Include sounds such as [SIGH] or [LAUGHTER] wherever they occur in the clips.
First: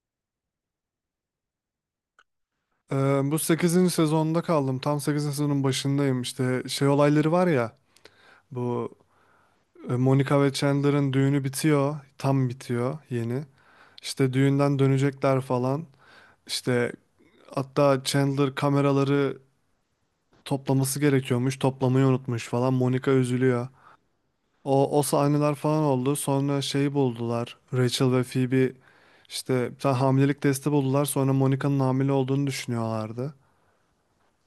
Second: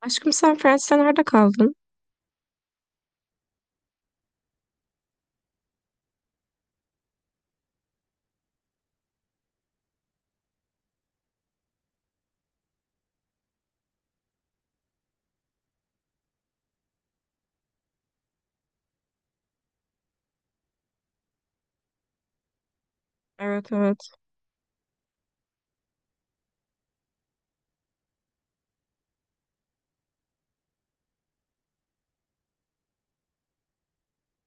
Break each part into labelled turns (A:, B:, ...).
A: Aşkım sen Friends'te nerede kaldın?
B: Ee, Bu sekizinci sezonda kaldım. Tam sekizinci sezonun başındayım. İşte şey olayları var ya. Bu Monica ve Chandler'ın düğünü bitiyor. Tam bitiyor yeni. İşte düğünden dönecekler falan. İşte hatta Chandler kameraları toplaması gerekiyormuş. Toplamayı unutmuş falan. Monica üzülüyor.
A: Evet, evet.
B: O, o sahneler falan oldu. Sonra şeyi buldular. Rachel ve Phoebe işte bir tane hamilelik testi buldular. Sonra Monica'nın hamile olduğunu düşünüyorlardı.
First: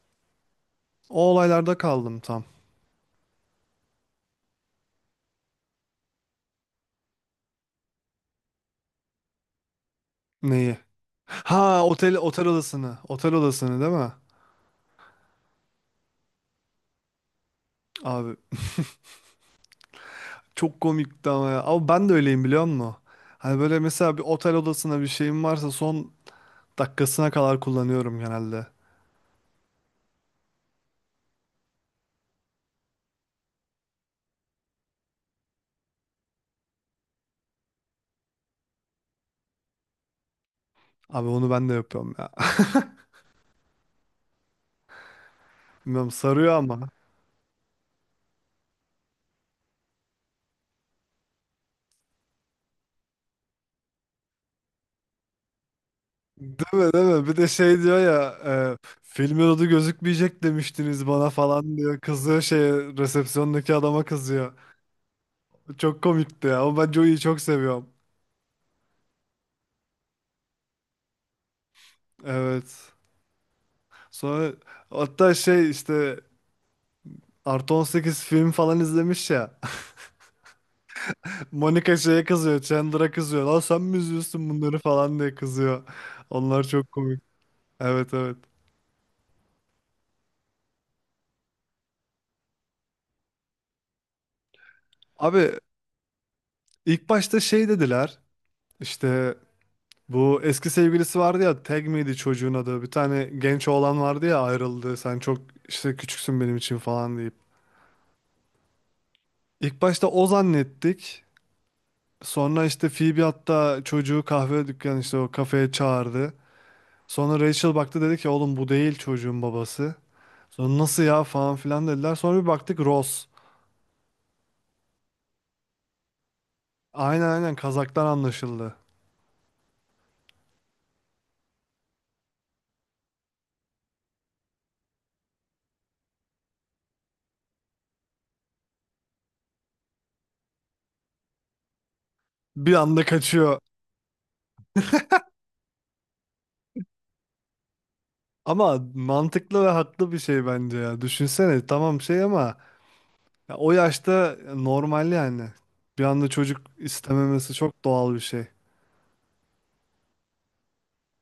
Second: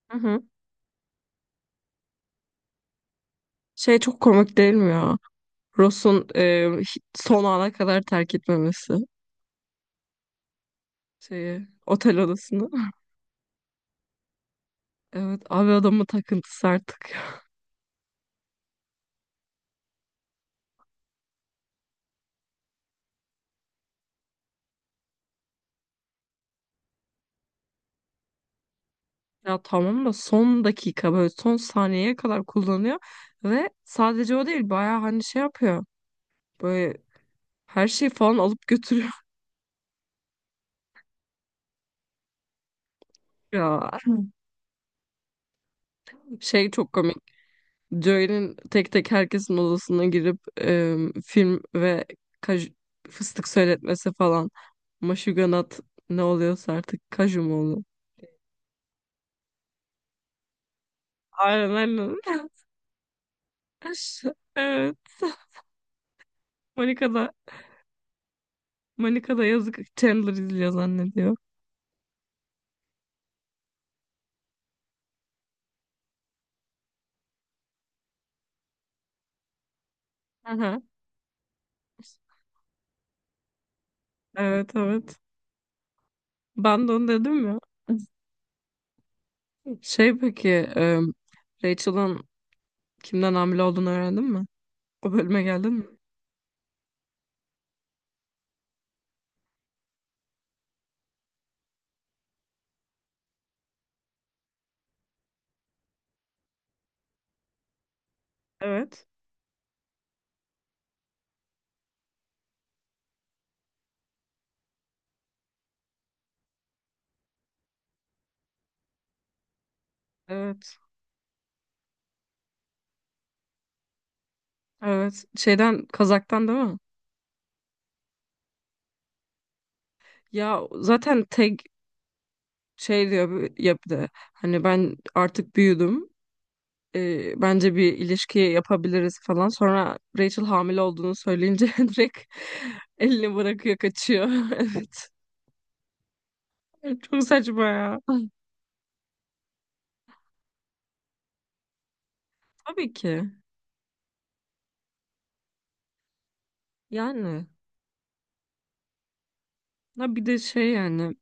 A: Hı hı.
B: O olaylarda kaldım tam.
A: Şey, çok komik değil mi ya? Ross'un son ana kadar terk etmemesi.
B: Neyi?
A: Şeyi,
B: Ha otel
A: otel odasını.
B: odasını.
A: [LAUGHS]
B: Otel odasını değil mi?
A: Evet abi, adamın takıntısı artık.
B: Abi çok komikti ama ya. Ama ben de öyleyim biliyor musun? Hani böyle mesela bir otel odasına bir şeyim varsa son dakikasına kadar kullanıyorum genelde.
A: Ya tamam da son dakika, böyle son saniyeye kadar kullanıyor. Ve sadece o değil, bayağı hani şey yapıyor. Böyle her şeyi falan alıp götürüyor.
B: Abi onu ben de yapıyorum ya.
A: [LAUGHS] Ya.
B: [LAUGHS] Bilmiyorum sarıyor
A: Şey,
B: ama.
A: çok komik. Joel'in tek tek herkesin odasına girip film ve kaj- fıstık söyletmesi falan. Maşuganat ne oluyorsa
B: Değil mi değil
A: artık,
B: mi? Bir
A: kaju
B: de
A: mu
B: şey
A: oluyor?
B: diyor ya filmin adı gözükmeyecek demiştiniz bana
A: Aynen,
B: falan diyor.
A: aynen.
B: Kızıyor şey resepsiyondaki adama
A: [LAUGHS]
B: kızıyor.
A: Evet.
B: Çok komikti ya ama ben
A: Monica
B: Joey'yi
A: da,
B: çok seviyorum.
A: Monica da yazık, Chandler izliyor zannediyor.
B: Evet. Sonra hatta şey işte Artı 18 film falan izlemiş ya.
A: Aha.
B: [LAUGHS] Monica şeye kızıyor. Chandler'a kızıyor. Lan sen mi izliyorsun
A: Evet,
B: bunları
A: evet.
B: falan diye kızıyor. Onlar
A: Ben
B: çok
A: de onu
B: komik.
A: dedim ya.
B: Evet, evet.
A: Şey peki, Rachel'ın kimden hamile olduğunu öğrendin mi? O bölüme
B: Abi
A: geldin mi?
B: ilk başta şey dediler. İşte bu eski sevgilisi vardı ya. Tag miydi çocuğun adı? Bir tane genç oğlan vardı ya ayrıldı. Sen çok işte küçüksün benim için falan deyip.
A: Evet.
B: İlk başta o zannettik. Sonra işte Phoebe hatta çocuğu kahve dükkanı işte o kafeye çağırdı. Sonra Rachel baktı dedi ki oğlum bu değil çocuğun babası.
A: Evet.
B: Sonra nasıl ya falan filan dediler. Sonra bir baktık Ross.
A: Evet. Şeyden, Kazak'tan değil mi?
B: Aynen aynen Kazak'tan anlaşıldı.
A: Ya zaten tek şey diyor, ya bir de hani ben artık büyüdüm. Bence bir ilişki yapabiliriz falan. Sonra Rachel hamile olduğunu söyleyince [LAUGHS] direkt
B: Bir anda
A: elini
B: kaçıyor.
A: bırakıyor, kaçıyor. [LAUGHS] Evet. Çok saçma ya.
B: Ama mantıklı ve haklı bir şey bence ya. Düşünsene tamam şey ama
A: Tabii ki.
B: ya o yaşta normal yani. Bir anda çocuk
A: Yani.
B: istememesi çok doğal bir şey.
A: Ha bir de şey yani,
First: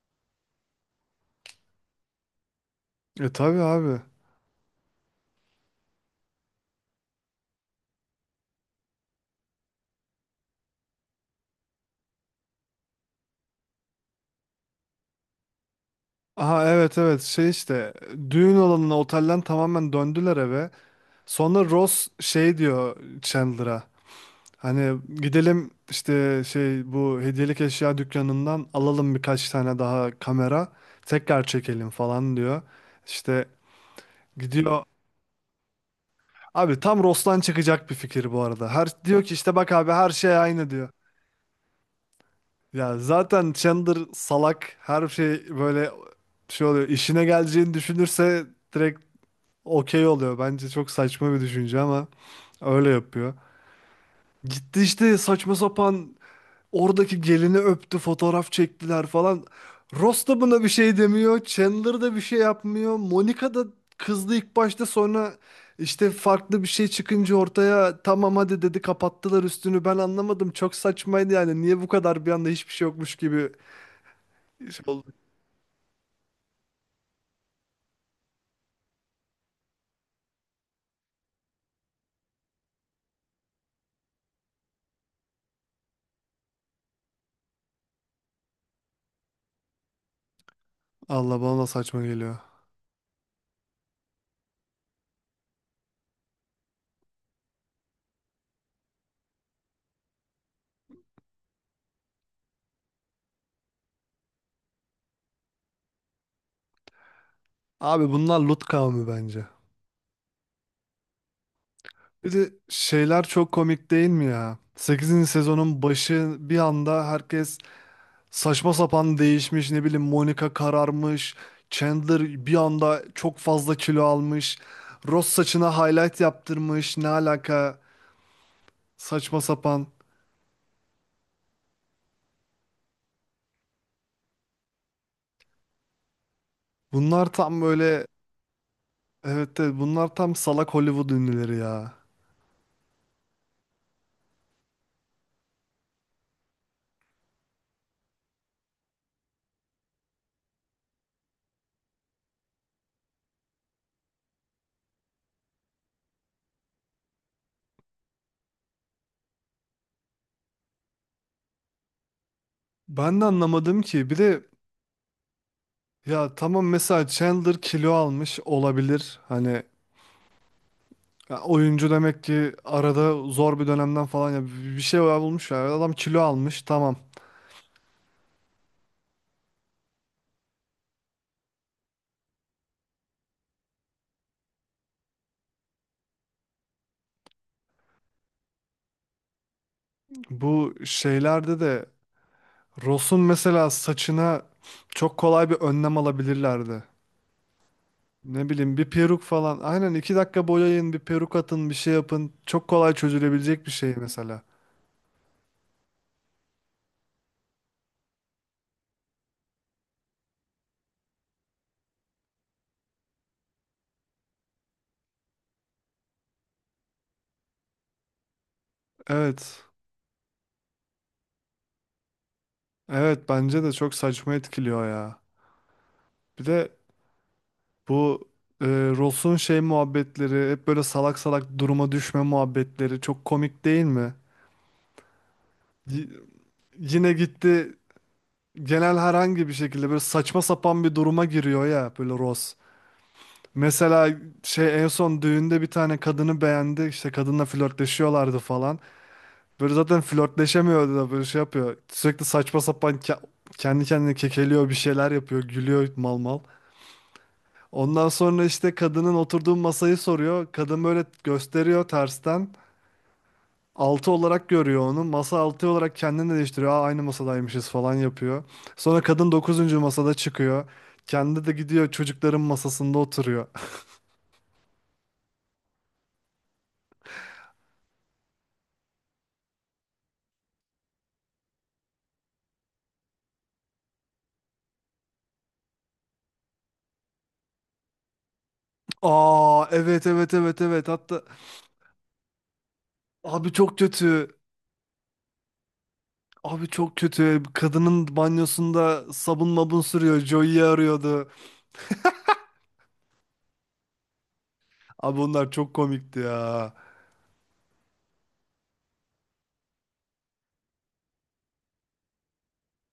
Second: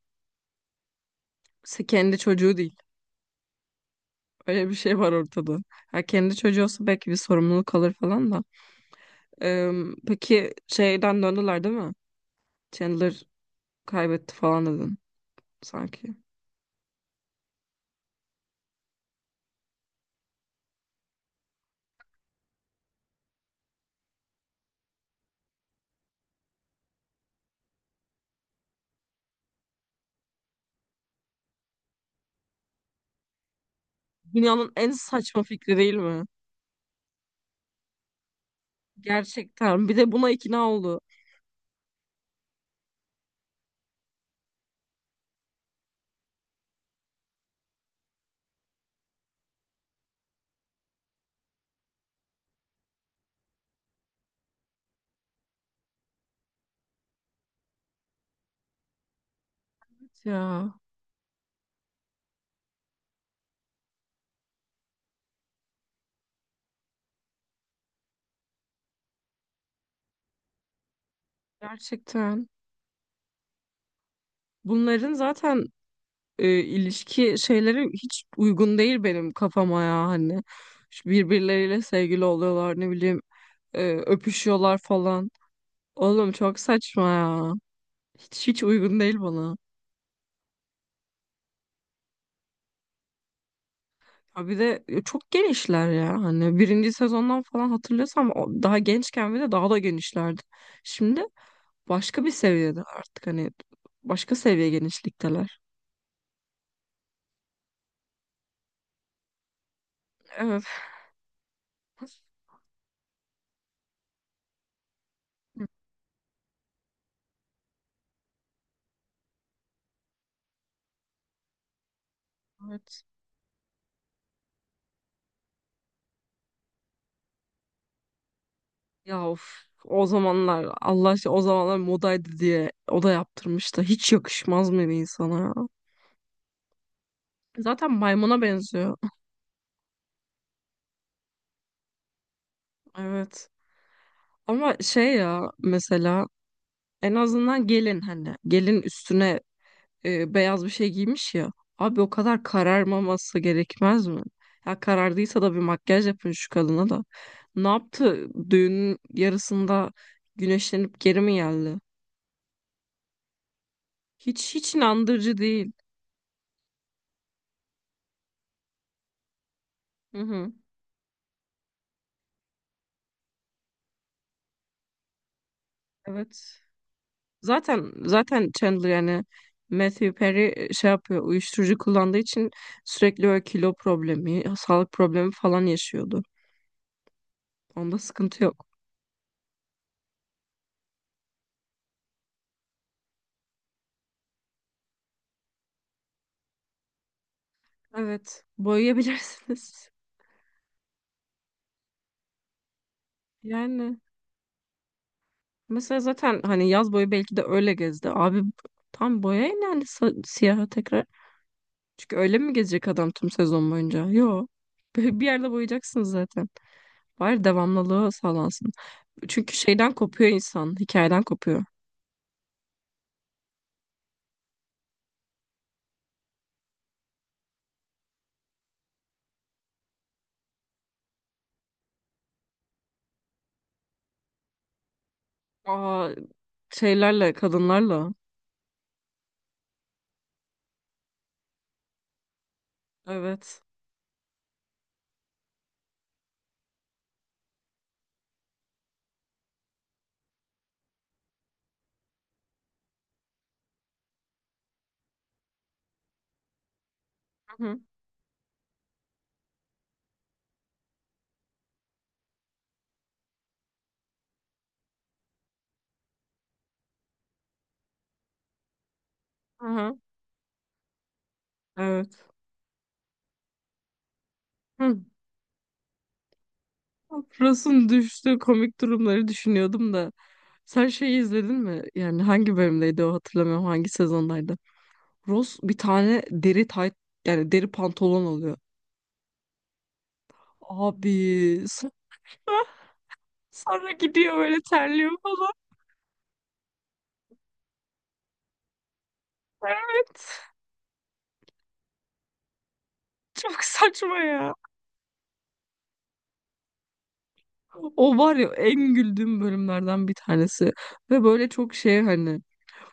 A: kendi çocuğu değil.
B: E tabii abi.
A: Öyle bir şey var ortada. Ha kendi çocuğu olsa belki bir sorumluluk alır falan da. Ee, peki şeyden döndüler değil mi? Chandler kaybetti falan dedin sanki.
B: Aha, evet evet şey işte düğün olanına otelden tamamen döndüler eve. Sonra Ross şey diyor Chandler'a. Hani gidelim işte şey bu hediyelik eşya dükkanından alalım birkaç tane daha kamera tekrar çekelim falan diyor. İşte
A: Dünyanın
B: gidiyor.
A: en saçma fikri değil mi?
B: Abi tam Ros'tan çıkacak bir fikir bu arada. Her diyor ki işte bak
A: Gerçekten.
B: abi
A: Bir
B: her
A: de buna
B: şey aynı
A: ikna
B: diyor.
A: oldu.
B: Ya zaten Chandler salak her şey böyle şey oluyor. İşine geleceğini düşünürse direkt okey oluyor. Bence çok saçma bir düşünce ama öyle yapıyor. Gitti işte saçma sapan oradaki gelini öptü, fotoğraf çektiler falan. Ross da buna bir
A: Ya
B: şey demiyor. Chandler da bir şey yapmıyor. Monica da kızdı ilk başta sonra işte farklı bir şey çıkınca ortaya tamam hadi dedi kapattılar üstünü. Ben anlamadım. Çok saçmaydı yani. Niye bu kadar bir
A: gerçekten.
B: anda hiçbir şey yokmuş gibi şey oldu.
A: Bunların zaten ilişki şeyleri hiç uygun değil benim kafama ya hani. Şu birbirleriyle sevgili oluyorlar, ne bileyim öpüşüyorlar falan. Oğlum çok saçma ya. Hiç uygun değil bana.
B: Allah bana da saçma geliyor.
A: Ha bir de çok genişler ya, hani birinci sezondan falan hatırlıyorsam daha gençken bir de daha da genişlerdi. Şimdi başka bir seviyede artık, hani başka seviye genişlikteler.
B: Abi bunlar Lut kavmi bence.
A: Evet.
B: Bir de şeyler çok komik değil mi ya? Sekizinci sezonun başı bir anda herkes saçma sapan değişmiş ne bileyim Monica kararmış. Chandler bir anda
A: Evet.
B: çok fazla kilo almış. Ross saçına highlight yaptırmış. Ne alaka?
A: Ya
B: Saçma
A: of.
B: sapan.
A: O zamanlar Allah aşkına, o zamanlar modaydı diye o da yaptırmış da hiç yakışmaz mı bir insana ya?
B: Bunlar tam
A: Zaten
B: böyle
A: maymuna benziyor.
B: evet de bunlar tam salak Hollywood ünlüleri ya.
A: Evet. Ama şey ya, mesela en azından gelin, hani gelin üstüne beyaz bir şey giymiş ya. Abi o kadar kararmaması gerekmez mi? Ya karardıysa da bir makyaj yapın şu kadına da. Ne yaptı? Düğünün yarısında güneşlenip geri mi geldi?
B: Ben de anlamadım ki. Bir de
A: Hiç inandırıcı değil.
B: ya tamam mesela Chandler kilo almış olabilir. Hani
A: Hı hı.
B: ya oyuncu demek ki arada zor bir dönemden falan ya bir şey bulmuş ya. Adam kilo
A: Evet.
B: almış tamam.
A: Zaten Chandler yani Matthew Perry şey yapıyor. Uyuşturucu kullandığı için sürekli öyle kilo problemi, sağlık problemi falan yaşıyordu. Onda sıkıntı yok.
B: Bu şeylerde de Ross'un mesela saçına çok kolay bir önlem alabilirlerdi.
A: Evet.
B: Ne bileyim bir peruk falan.
A: Boyayabilirsiniz.
B: Aynen iki dakika boyayın, bir peruk atın, bir şey yapın. Çok kolay çözülebilecek bir şey
A: Yani
B: mesela.
A: mesela zaten hani yaz boyu belki de öyle gezdi. Abi tam boyayın yani, siyaha tekrar. Çünkü öyle mi gezecek adam tüm sezon boyunca? Yo. [LAUGHS] Bir yerde boyayacaksın zaten. Bari devamlılığı sağlansın. Çünkü
B: Evet.
A: şeyden kopuyor insan. Hikayeden kopuyor.
B: Evet bence de çok saçma etkiliyor ya. Bir de bu e, Ross'un şey muhabbetleri, hep böyle salak salak duruma düşme muhabbetleri çok komik değil mi? Y-
A: Aa,
B: Yine
A: şeylerle,
B: gitti
A: kadınlarla.
B: genel herhangi bir şekilde böyle saçma sapan bir duruma giriyor ya böyle Ross.
A: Evet.
B: Mesela şey en son düğünde bir tane kadını beğendi. İşte kadınla flörtleşiyorlardı falan. Böyle zaten flörtleşemiyordu da böyle şey yapıyor. Sürekli saçma sapan kendi kendine kekeliyor bir şeyler yapıyor. Gülüyor mal mal.
A: Hı hı.
B: Ondan sonra işte kadının oturduğu masayı soruyor. Kadın böyle gösteriyor tersten. Altı olarak görüyor onu. Masa altı olarak kendini de değiştiriyor. Aa, aynı masadaymışız falan yapıyor. Sonra kadın
A: Hı
B: dokuzuncu
A: hı.
B: masada çıkıyor. Kendi de gidiyor
A: Evet.
B: çocukların masasında oturuyor.
A: Hı. Frost'un düştüğü komik durumları düşünüyordum da. Sen şeyi izledin mi? Yani hangi bölümdeydi o, hatırlamıyorum. Hangi sezondaydı? Ross bir tane deri tayt, yani deri pantolon alıyor.
B: Aa, evet evet evet evet hatta
A: Abi sonra, [LAUGHS]
B: abi çok
A: sonra gidiyor,
B: kötü.
A: böyle terliyor falan.
B: Abi çok kötü. Kadının banyosunda sabun mabun sürüyor.
A: Evet.
B: Joey'i arıyordu.
A: Çok saçma ya.
B: Abi onlar çok komikti ya.
A: O var ya, en güldüğüm bölümlerden bir tanesi. Ve böyle çok şey hani,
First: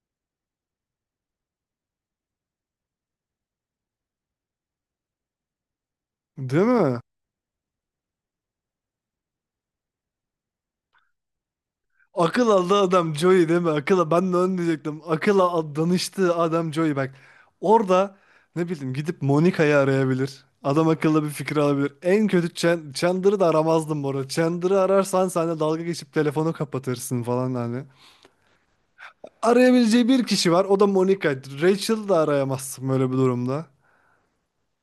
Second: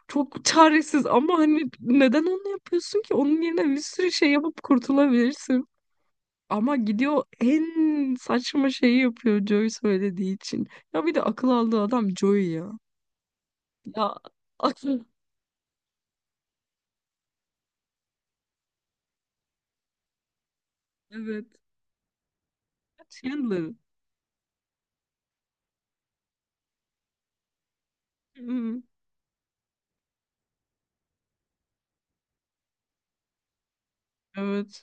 A: çok çaresiz ama hani neden onu yapıyorsun ki? Onun yerine bir sürü şey yapıp kurtulabilirsin.
B: Değil
A: Ama
B: mi?
A: gidiyor en saçma şeyi yapıyor Joey söylediği için. Ya bir de akıl aldığı adam
B: Akıl
A: Joey ya.
B: aldı adam Joey değil mi? Akıl
A: Ya,
B: ben de onu
A: [LAUGHS] akıl.
B: diyecektim. Akıla danıştı adam Joey bak. Orada ne bileyim gidip Monica'yı arayabilir. Adam akıllı bir
A: Evet.
B: fikir alabilir. En kötü Chandler'ı da
A: Chandler.
B: aramazdım bu arada. Chandler'ı ararsan sen de dalga geçip telefonu kapatırsın falan hani.
A: Hmm,
B: Arayabileceği bir kişi var. O da Monica. Rachel'ı da arayamazsın böyle bir durumda.
A: evet.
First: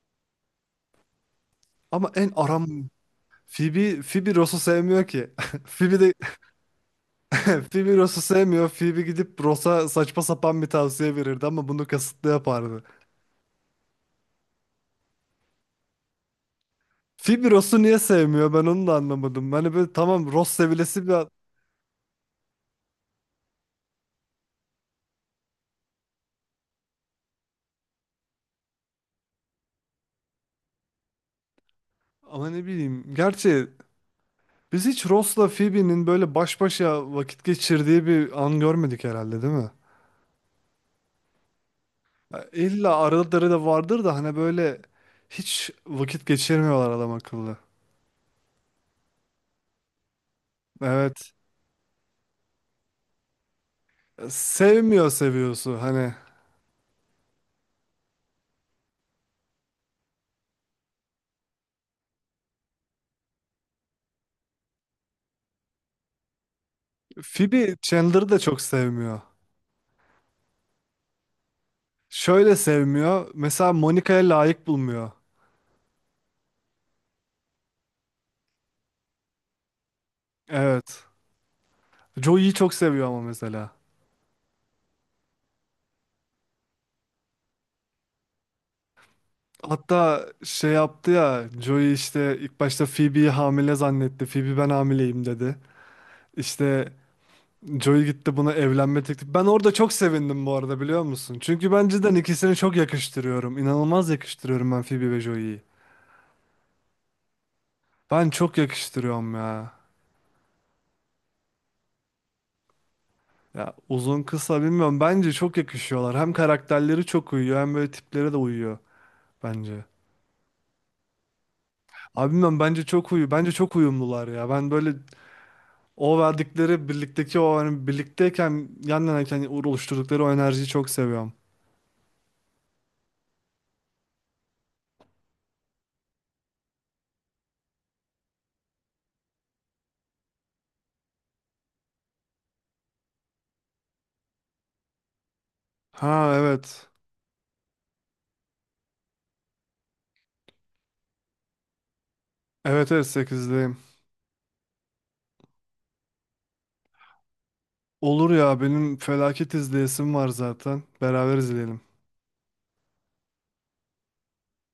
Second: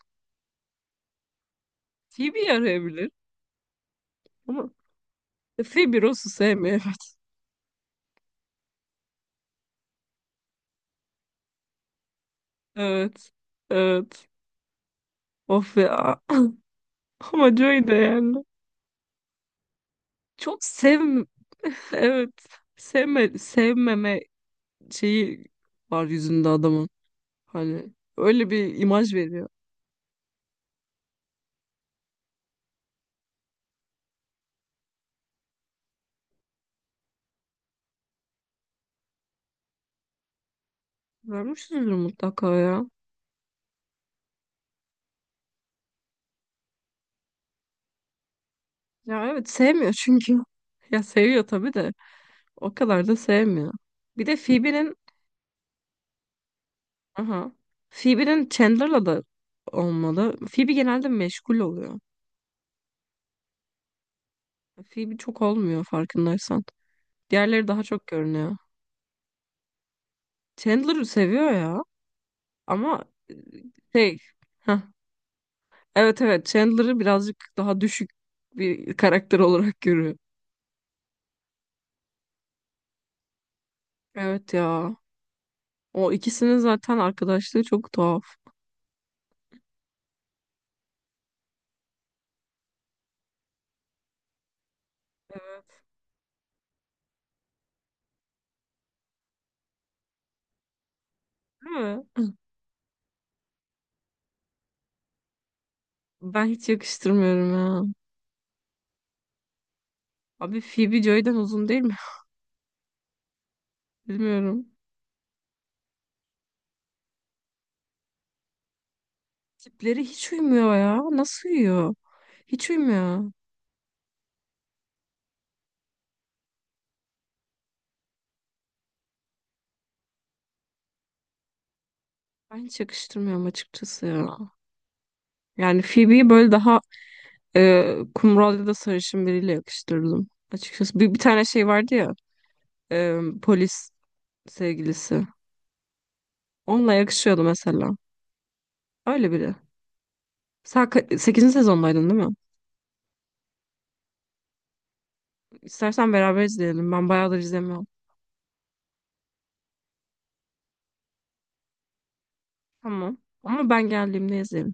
B: Ama en
A: Phoebe
B: aram
A: arayabilir
B: Phoebe, Ross'u
A: ama
B: sevmiyor ki. [LAUGHS] Phoebe
A: Phoebe
B: de
A: Ross'u sevmiyor. [LAUGHS] Evet.
B: [LAUGHS] Phoebe Ross'u sevmiyor. Phoebe gidip Ross'a saçma sapan bir tavsiye verirdi ama bunu kasıtlı yapardı.
A: Evet. Evet. Of ya. Ama
B: Phoebe
A: Joey
B: Ross'u
A: de
B: niye
A: yani.
B: sevmiyor? Ben onu da anlamadım. Hani böyle tamam Ross
A: Çok
B: sevilesi bir
A: sev... [LAUGHS] Evet. Sevme, sevmeme şeyi var yüzünde adamın. Hani öyle bir imaj veriyor.
B: ama ne bileyim. Gerçi biz hiç Ross'la Phoebe'nin böyle baş başa vakit geçirdiği bir an görmedik herhalde, değil mi?
A: Vermişizdir mutlaka
B: Ya
A: ya.
B: İlla araları da vardır da hani böyle hiç vakit geçirmiyorlar adam akıllı.
A: Ya evet, sevmiyor çünkü. [LAUGHS] Ya
B: Evet.
A: seviyor tabii de. O kadar da sevmiyor. Bir de Phoebe'nin.
B: Sevmiyor seviyorsu hani.
A: Aha. Phoebe'nin Chandler'la da olmalı. Phoebe genelde meşgul oluyor. Phoebe çok olmuyor, farkındaysan. Diğerleri
B: Phoebe
A: daha çok
B: Chandler'ı da
A: görünüyor.
B: çok sevmiyor.
A: Chandler'ı seviyor ya,
B: Şöyle
A: ama
B: sevmiyor. Mesela
A: şey,
B: Monica'ya layık
A: heh.
B: bulmuyor.
A: Evet, evet, Chandler'ı birazcık daha düşük bir karakter olarak görüyor.
B: Evet. Joey'yi çok seviyor ama mesela.
A: Evet ya. O ikisinin zaten arkadaşlığı çok tuhaf.
B: Hatta şey yaptı ya Joey işte ilk başta Phoebe'yi hamile zannetti. Phoebe ben hamileyim dedi. İşte Joey gitti buna evlenme teklifi. Ben orada çok sevindim bu arada biliyor musun? Çünkü
A: Değil
B: ben
A: mi?
B: cidden ikisini çok yakıştırıyorum. İnanılmaz yakıştırıyorum ben Phoebe ve Joey'yi.
A: Ben hiç yakıştırmıyorum ya.
B: Ben çok yakıştırıyorum ya.
A: Abi Phoebe Joy'den uzun değil mi?
B: Ya
A: [LAUGHS]
B: uzun kısa
A: Bilmiyorum.
B: bilmiyorum. Bence çok yakışıyorlar. Hem karakterleri çok uyuyor hem böyle tiplere de uyuyor bence.
A: Tipleri hiç uymuyor ya. Nasıl uyuyor?
B: Abi bilmiyorum
A: Hiç
B: bence çok uyu
A: uymuyor.
B: bence çok uyumlular ya. Ben böyle o verdikleri birlikteki o hani birlikteyken yan yanayken oluşturdukları o enerjiyi çok seviyorum.
A: Ben hiç yakıştırmıyorum açıkçası ya. Yani Phoebe'yi böyle daha kumral ya da sarışın biriyle yakıştırdım. Açıkçası bir tane şey vardı ya, polis sevgilisi.
B: Ha, evet.
A: Onunla yakışıyordu mesela. Öyle biri. Sen sekizinci sezondaydın değil mi?
B: Evet, evet 8'deyim.
A: İstersen beraber izleyelim. Ben bayağıdır izlemiyorum.
B: Olur ya benim felaket izleyesim var zaten. Beraber izleyelim.
A: Tamam. Ama ben geldiğimde izleyelim.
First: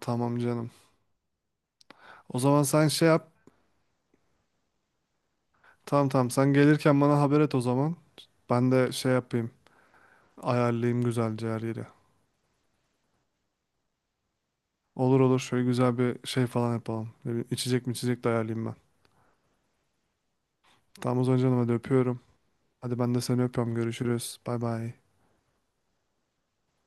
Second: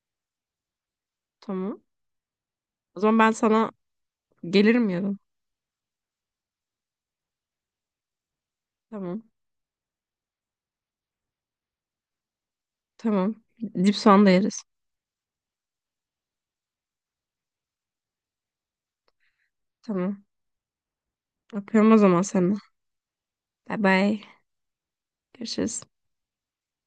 B: Tamam canım.
A: Tamam.
B: O zaman sen
A: O
B: şey
A: zaman ben
B: yap.
A: sana gelirim yarın.
B: Tamam tamam sen gelirken bana haber et o zaman. Ben de şey
A: Tamam.
B: yapayım. Ayarlayayım güzelce her yeri.
A: Tamam. Dip soğan da yeriz.
B: Olur olur şöyle güzel bir şey falan yapalım. Ne bileyim, İçecek mi içecek de ayarlayayım ben.
A: Tamam.
B: Tamam o zaman canım hadi
A: Öpüyorum o
B: öpüyorum.
A: zaman seni.
B: Hadi ben de seni öpüyorum.
A: Bye bye.
B: Görüşürüz. Bay bay.
A: Görüşürüz.